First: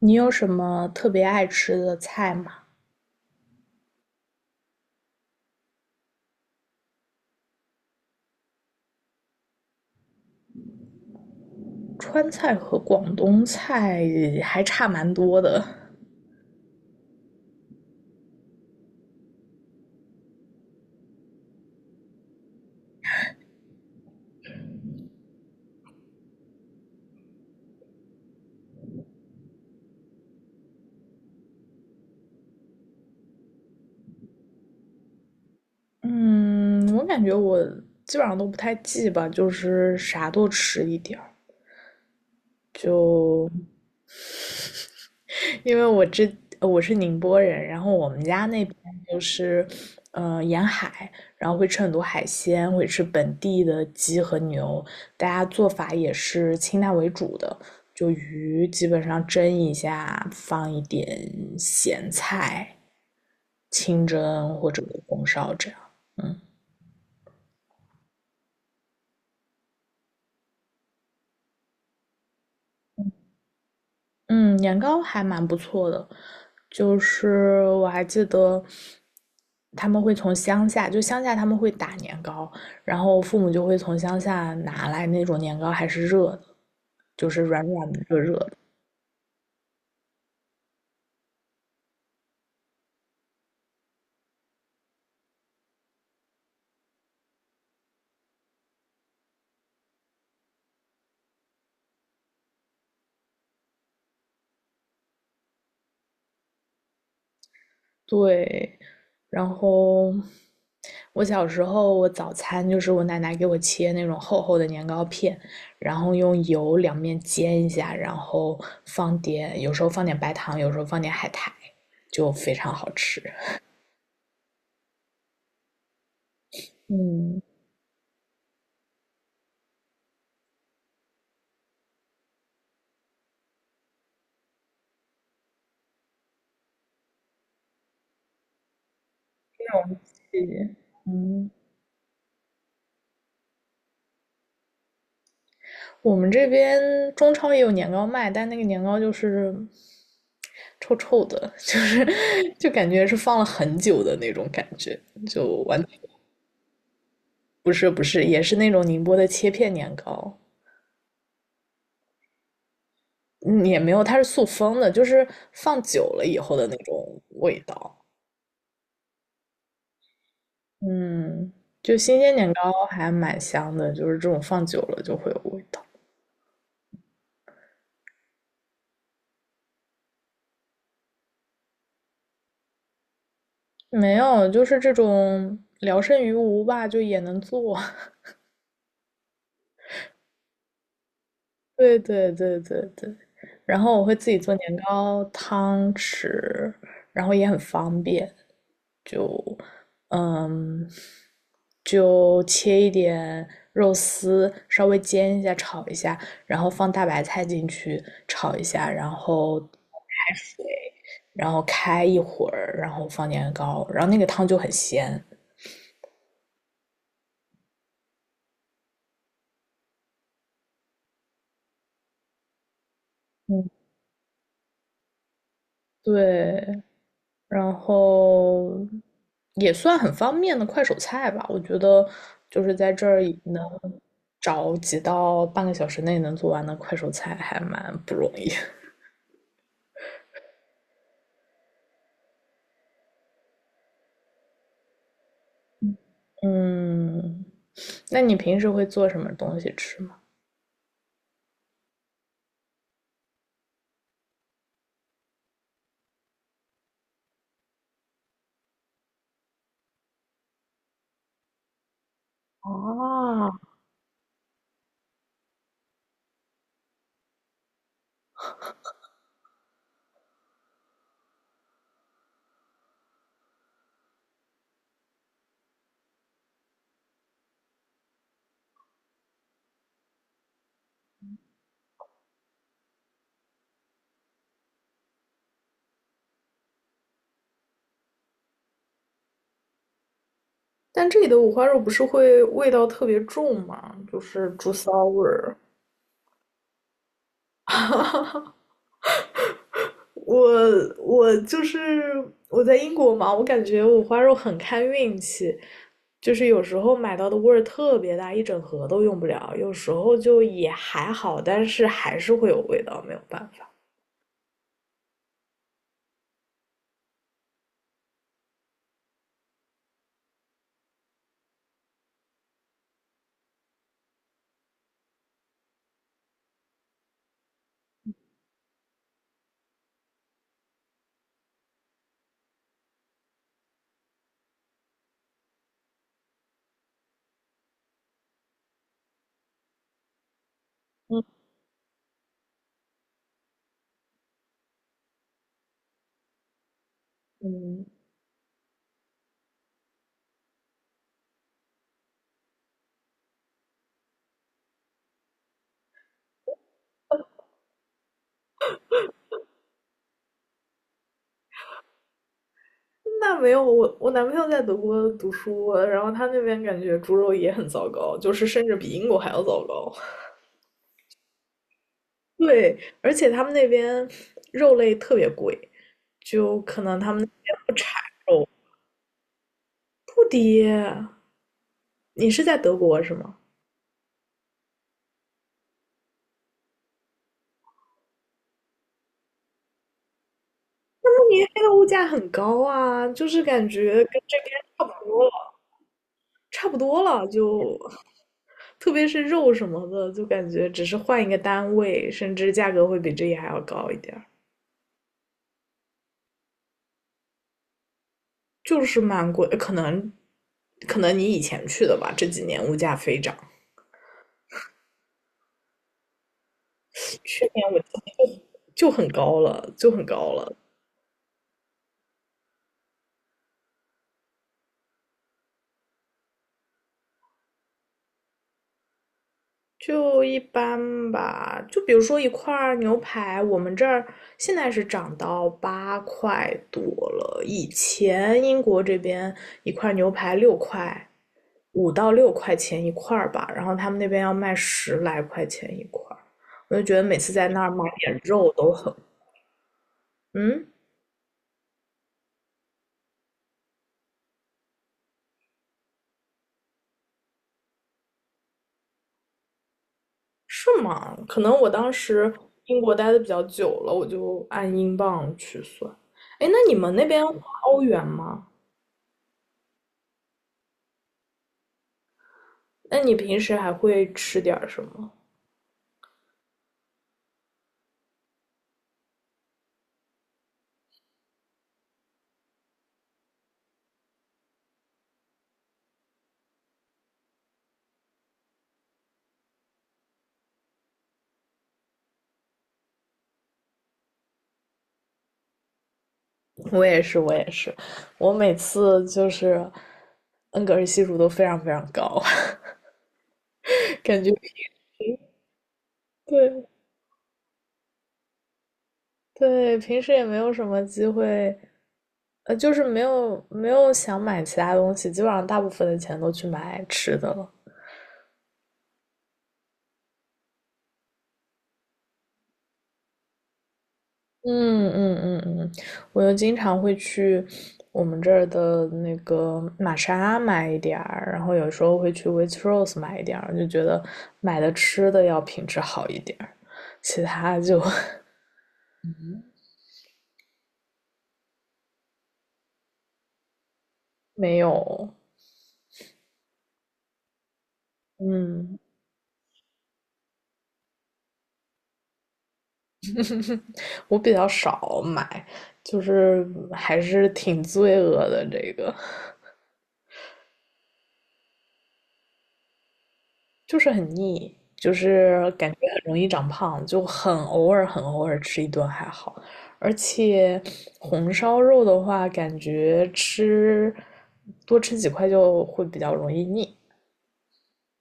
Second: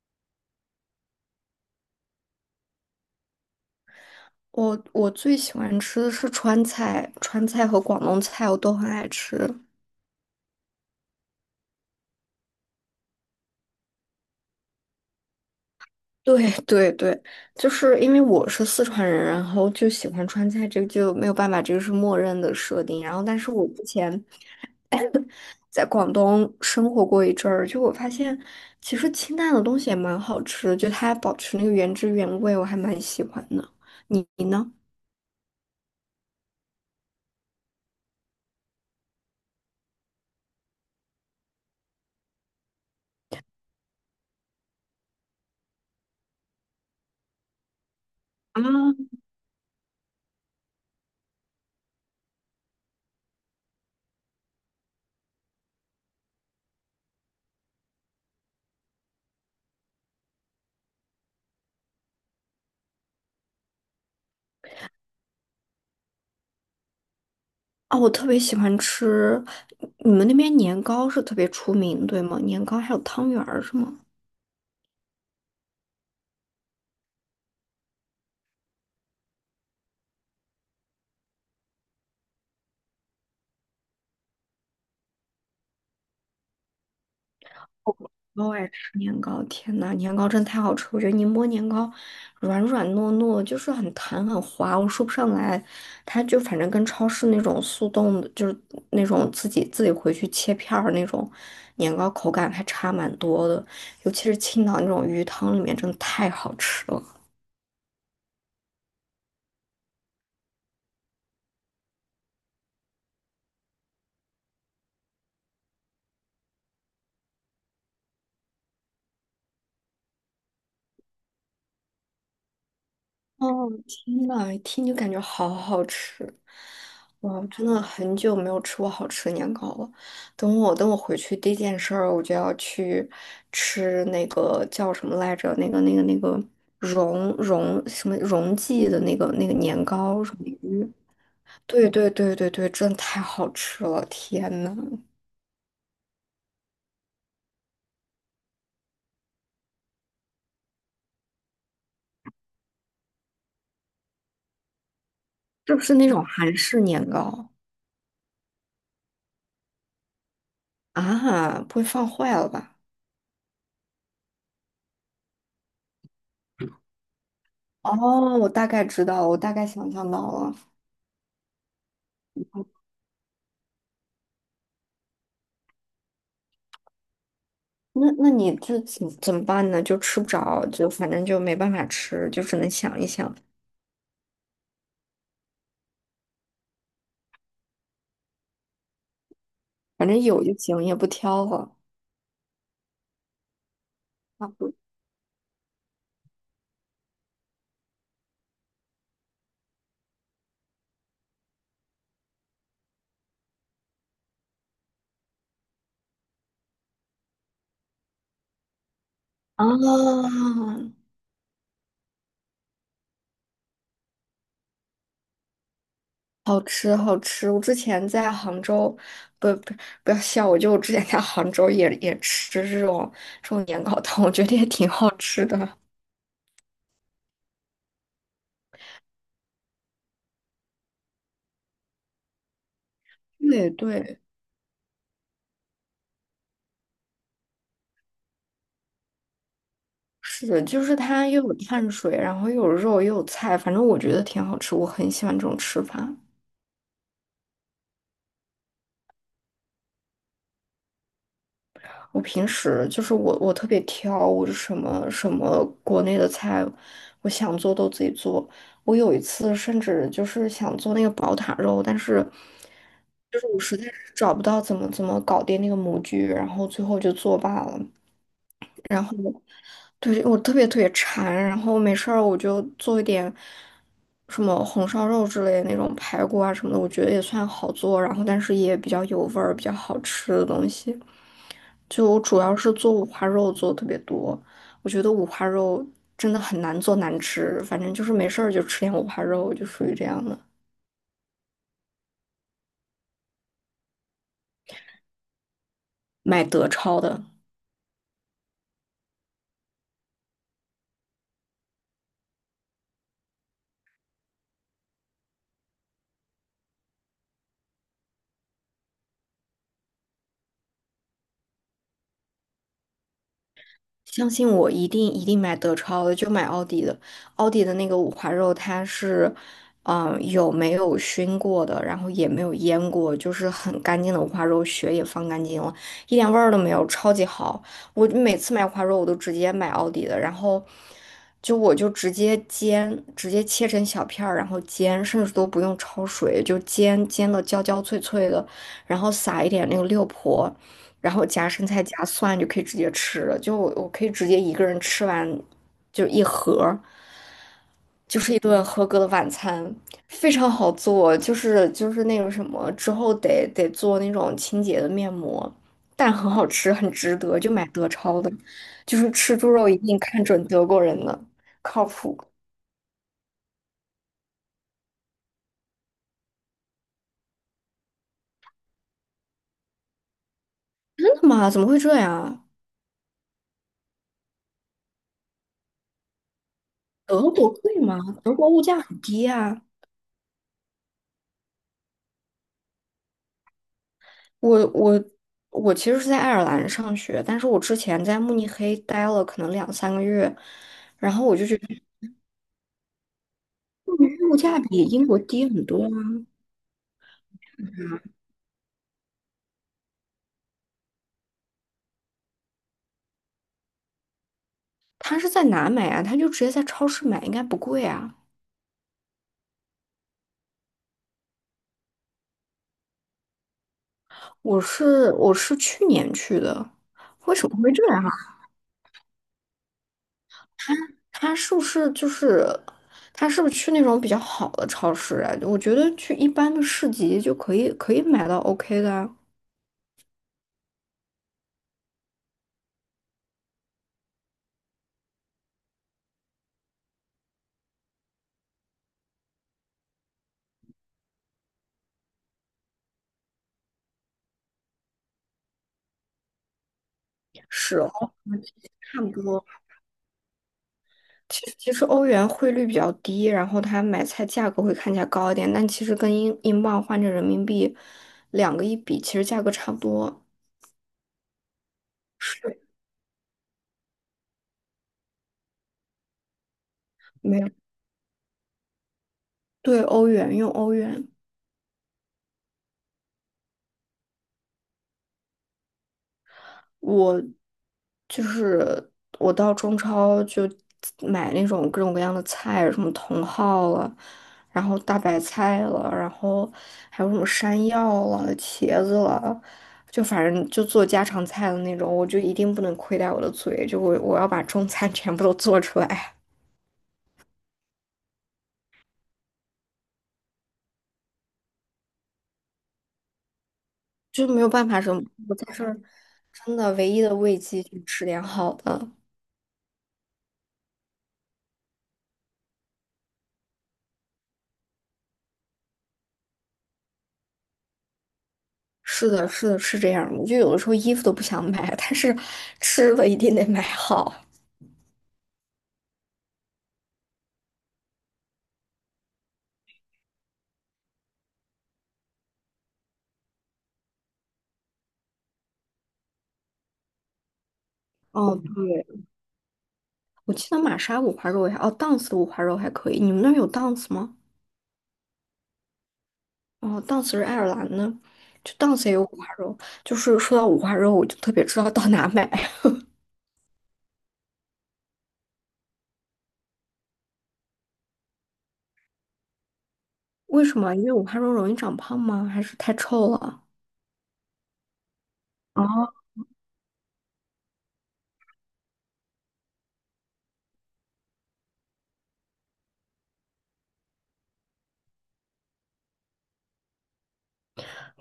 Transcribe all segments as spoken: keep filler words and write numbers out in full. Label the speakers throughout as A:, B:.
A: 你有什么特别爱吃的菜吗？
B: 我我最喜欢吃的是川菜，川菜和广东菜我都很爱吃。
A: 川菜和广东菜还差蛮多的。
B: 对 对对，就是因为我是四川人，然后就喜欢川菜，这个就没有办法，这个是默认的设定。然后，但是我之前 在广东生活过一阵儿，就我发现其实清淡的东西也蛮好吃的，就它保持那个原汁原味，我还蛮喜欢的。你你呢？
A: 嗯，我感觉我基本上都不太记吧，就是啥都吃一点儿。就因为我之呃我是宁波人，然后我们家那边
B: 呢？
A: 就是呃沿海，然后会吃很多海鲜，会吃本地的鸡和牛，大家做法也是清淡为主的，就鱼基本上蒸一下，放一点咸菜，清蒸或者红烧这样，嗯。
B: 哦，我特别喜欢吃，你们那边年糕是特别出名，对吗？年糕还有汤圆儿是吗？
A: 嗯，年糕还蛮不错的，就是我还记得他们会从乡下，就乡下他们会打年糕，然后父母就会从乡下拿来那种年糕，还是热的，就是软软的、热热的。
B: 我爱吃年糕，天呐，年糕真太好吃！我觉得宁波年糕软软糯糯，就是很弹很滑，我说不上来。它就反正跟超市那种速冻的，就是那种自己自己回去切片儿那种年糕，口感还差蛮多的。尤其是青岛那种鱼汤里面，真的太好吃了。
A: 对，然后我小时候我早餐就是我奶奶给我切那种厚厚的年糕片，然后用油两面煎一下，然后放点，有时候放点白糖，有时候放点海苔，就非常好吃。
B: 哦，天呐，一听就感觉好好吃！
A: 嗯，
B: 哇，真的很久没有吃过好吃的年糕了。等我等我回去第一件事儿，我就要去吃那个叫什么来着？那个那个那个荣荣什么荣记的那个那个年糕什
A: 谢
B: 么
A: 谢。
B: 鱼？
A: 嗯，
B: 对对对对对，真的太好吃了！天呐，
A: 我们这边中超也有年糕卖，但那个年糕就是臭臭的，就是 就感觉是放了很久的那种感觉，就
B: 是
A: 完
B: 不是
A: 全
B: 那种韩式年糕
A: 不是不是，也是那种宁波的切片年糕，
B: 啊？不会放坏了吧？
A: 嗯也没有，它是塑封的，就是放久了以后的那种味道。
B: 哦，我大概知道了，我大概想象到了。
A: 嗯，就新鲜年糕还蛮香的，就是这种放久了就会有味道。
B: 那那你这怎怎么办呢？就吃不着，就反正就没办法吃，就只能想一想，
A: 没有，就是这种聊胜于无吧，就也能做。
B: 反正有就行，也不挑了。
A: 对对对对对，然后我会自己
B: 啊
A: 做
B: 不
A: 年糕汤吃，然后也很方便，就嗯，就切一点肉丝，稍微煎一下，炒一下，然后放大白菜进去炒一下，然后
B: 啊，
A: 然后开一会儿，然后放年糕，然后那个汤就很鲜。
B: 好吃，好吃！我之前在杭州，不不不要笑我，就我之前在杭州也也吃这种这种
A: 嗯，
B: 年糕汤，我觉得也挺好吃的。
A: 对，然后也算很方便的快手菜吧。我觉得就是在这儿能
B: 对对，
A: 找几道半个小时内能做完的快手菜，还蛮不容易。
B: 是的，就是它又有碳水，然后又有肉又有菜，反正我觉得挺好吃，我很喜欢这种吃法。
A: 嗯，那你平时会做什么东西吃吗？
B: 我平时就是我，我特别挑，我是什么什么国内的菜，我想做都自己做。我有一次甚至就是想做那个宝塔肉，但是就是
A: 啊，
B: 我实在是找不到怎么怎么搞定那个模具，然后最后就作罢了。我对，我特别特别馋，然后没事儿我就做一点什么红烧肉之类的那种排骨啊什么的，我觉得也算好做，然后但是也比较有味儿，比较好吃的东西。就我主要是做五花肉做得特别多，我觉得五花肉真的很难做难吃，反正就是没事儿就吃点五花肉，就属于这样的。
A: 但这里的五花肉不是会味道特别重吗？就是猪骚味儿。
B: 买德超的，
A: 我我就是我在英国嘛，我感觉五花肉很看运气，就是有时候买到的味儿特别大，一整盒都用不了，有时候就也还好，但是还是会有味道，没有办法。
B: 相信我，一定一定买德超的，就买奥迪的。奥迪的那个五花肉，它是，嗯、有没有熏过的，然后也没有腌过，就是很干净的五花肉，血也放干净了，一点味儿都没有，超级好。我每次买五花肉，我都直接买奥迪的，然后就我就直接煎，直接切成小片儿，然后煎，甚至都不用焯水，就煎煎的焦焦脆脆的，然后撒一点那个六婆。然
A: 嗯
B: 后夹生菜夹蒜就可以直接吃了，就我我可以直接一个人吃完，就一盒儿，
A: 嗯，
B: 就是一顿合格的晚餐，非常好做，就是就是那个什么之后得得做那种清洁的面膜，但很好吃，很值得，就买德超的，就是吃猪肉一定看准德国人的，靠谱。
A: 那没有，我我男朋友在德国读书，然后他那边感觉猪肉也很糟糕，就是甚至比英国还要糟糕。
B: 真的吗？怎么会这样啊？
A: 对，而且他们那边肉类特别贵，就可能他们
B: 德国贵吗？德国物价很低啊。
A: 不低。你是在德国是吗？
B: 我我我其实是在爱尔兰上学，但是我之前在慕尼黑待了可能两三个月，
A: 慕尼黑的物价很高啊，就是感
B: 慕
A: 觉
B: 尼黑
A: 跟
B: 物
A: 这
B: 价
A: 边
B: 比
A: 差不
B: 英国
A: 多了，
B: 低很多啊。
A: 差不多了就，特别是肉什么的，就感觉只是换一个单位，甚至价格会比这里还要高一点儿
B: 他是在哪买啊？他就直接在超市买，应该不贵啊。
A: 就是蛮贵，可能可能你以前去的吧，这几年物价飞涨，
B: 我是我是去年去的，怎
A: 去
B: 么
A: 年
B: 会
A: 我
B: 这样啊？
A: 就很高了，就很高了，
B: 他是不是就是他是不是去那种比较好的超市啊？我觉得去一般的市集就可以可以买到 OK 的啊，
A: 就一般吧，就比如说一块儿牛排，我们这儿现在是涨到八块多了，以前英国这边一块牛排六块，五到六块钱一块儿吧，然后他们那边要卖十来块钱一块儿，我就觉得每次在那儿买
B: 是
A: 点肉都很，
B: 差不多。
A: 嗯，
B: 其实其实欧元汇率比较低，然后它买菜价格会看起来高一点，但其实跟英英镑换成人民币，两个一比，其实价格差不多。
A: 是吗？可能我当时
B: 是，
A: 英国待的比较久了，我就按英镑去算。哎，那你们那边
B: 没
A: 花
B: 有，
A: 欧元吗？
B: 对，欧元，用欧元。
A: 那你平时还会吃点儿什么？
B: 我就是我到中超就买那种各种各样的菜，什么茼蒿了，然后大白菜了，然后还有什么山药了、茄子了，就反正就做家常菜的那种，我就一定不能亏待我的嘴，就我我要把中餐 全部都做出来，
A: 我也是，我也是，我每次就是恩格尔系数都非常非常高，感
B: 就
A: 觉
B: 没有办法什么，我在这儿真
A: 对
B: 的唯一的慰藉就是吃点好的。
A: 对，平时也没有什么机会，呃，就是没有没有想买其他东西，基本上大部分的钱都去买吃的了。
B: 是的，是的，是这样。我就有的时候衣服都不想买，但是吃了一定得买好。
A: 嗯嗯嗯嗯，我又经常会去我们这儿的那个玛莎买一点儿，然后有时候会去 Waitrose 买一点儿，就觉得买的吃的要品质好一点儿，其他就
B: 哦，对，我记得玛莎五花肉也还，哦，Dance 的五花肉还可以。你们那儿有 Dance 吗？
A: 没有。
B: 哦，Dance 是爱尔兰的，就
A: 嗯，
B: Dance 也有五花肉。就是说到五花肉，我就特别知道到哪买。
A: 我比较少买，就是还是挺罪恶的这个。
B: 为什么？因为五花肉容易长胖吗？还是太臭了？
A: 就是很腻，就是感觉
B: 哦，
A: 很容易长胖，就很偶尔很偶尔吃一顿还好。而且红烧肉的话，感觉吃多吃几块就会比较容易腻。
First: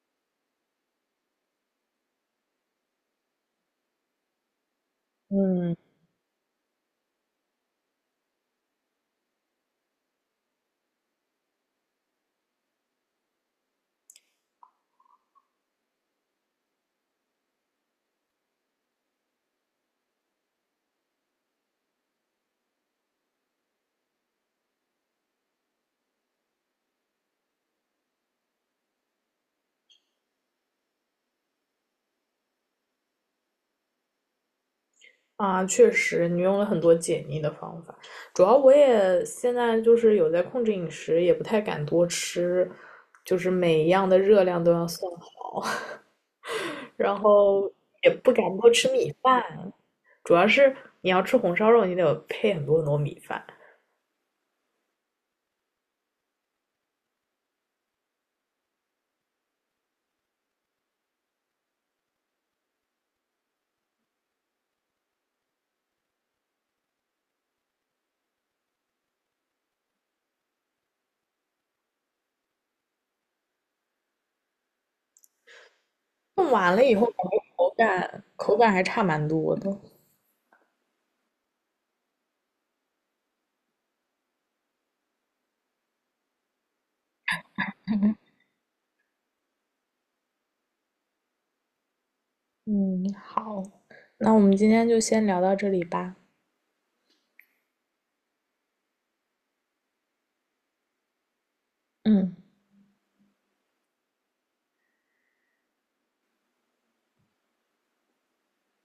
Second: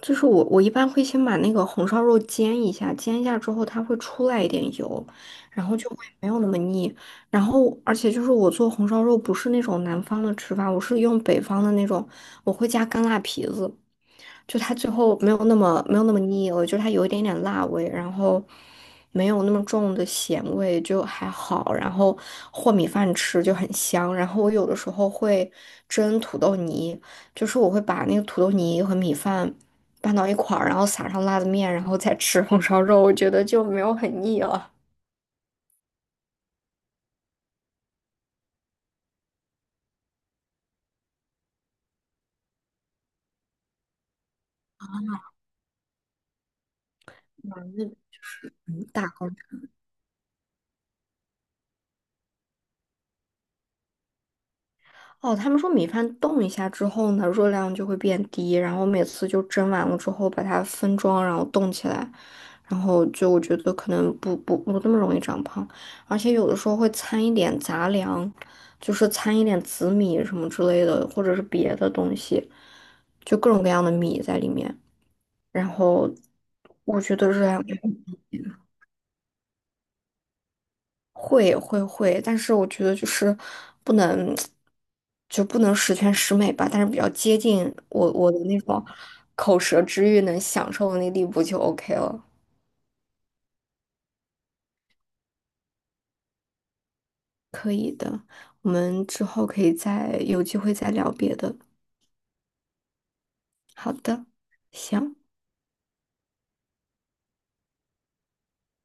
B: 就是我，我一般会先把那个红烧肉煎一下，煎一下之后它会出来一点油，然
A: 嗯
B: 后就会没有那么腻。然后，而且就是我做红烧肉不是那种南方的吃法，我是用北方的那种，我会加干辣皮子。就它最后没有那么没有那么腻了，就它有一点点辣味，然后没有那么重的咸味，就还好。然后和米饭吃就很香。然后我有的时候会蒸土豆泥，就是我会把那个土豆泥和米饭拌到一块儿，然后撒上辣子面，然后再吃红烧肉，我觉得就没有很腻了。
A: 啊，确实，你用了很多解腻的方法。主要我也现在就是有在控制饮食，也不太敢多吃，就是每一样的热量都要算好，然
B: 嗯，那
A: 后也
B: 就
A: 不
B: 是，
A: 敢多
B: 嗯
A: 吃
B: 大
A: 米
B: 口。
A: 饭，主要是你要吃红烧肉，你得配很多很多米饭，
B: 哦，他们说米饭冻一下之后呢，热量就会变低，然后每次就蒸完了之后把它分装，然后冻起来，然后就我觉得可能不不不那么容易长胖，而且有的时候会掺一点杂粮，就是掺一点紫米什么之类的，或者是别的东西，就各种各样的米在里面，然后
A: 弄完了以
B: 我
A: 后
B: 觉得热量
A: 口
B: 就很
A: 感
B: 低。
A: 口感还差蛮多的。
B: 会会会，但是我觉得就是不能，就不能十全十美吧，但是比较接近我我的那种口舌之欲能享受的那地步就 OK 了，
A: 嗯，好，那我们今天就先聊到这里吧。
B: 可以的。我们之后可以再有机会再聊别的。
A: 嗯。
B: 好的，行。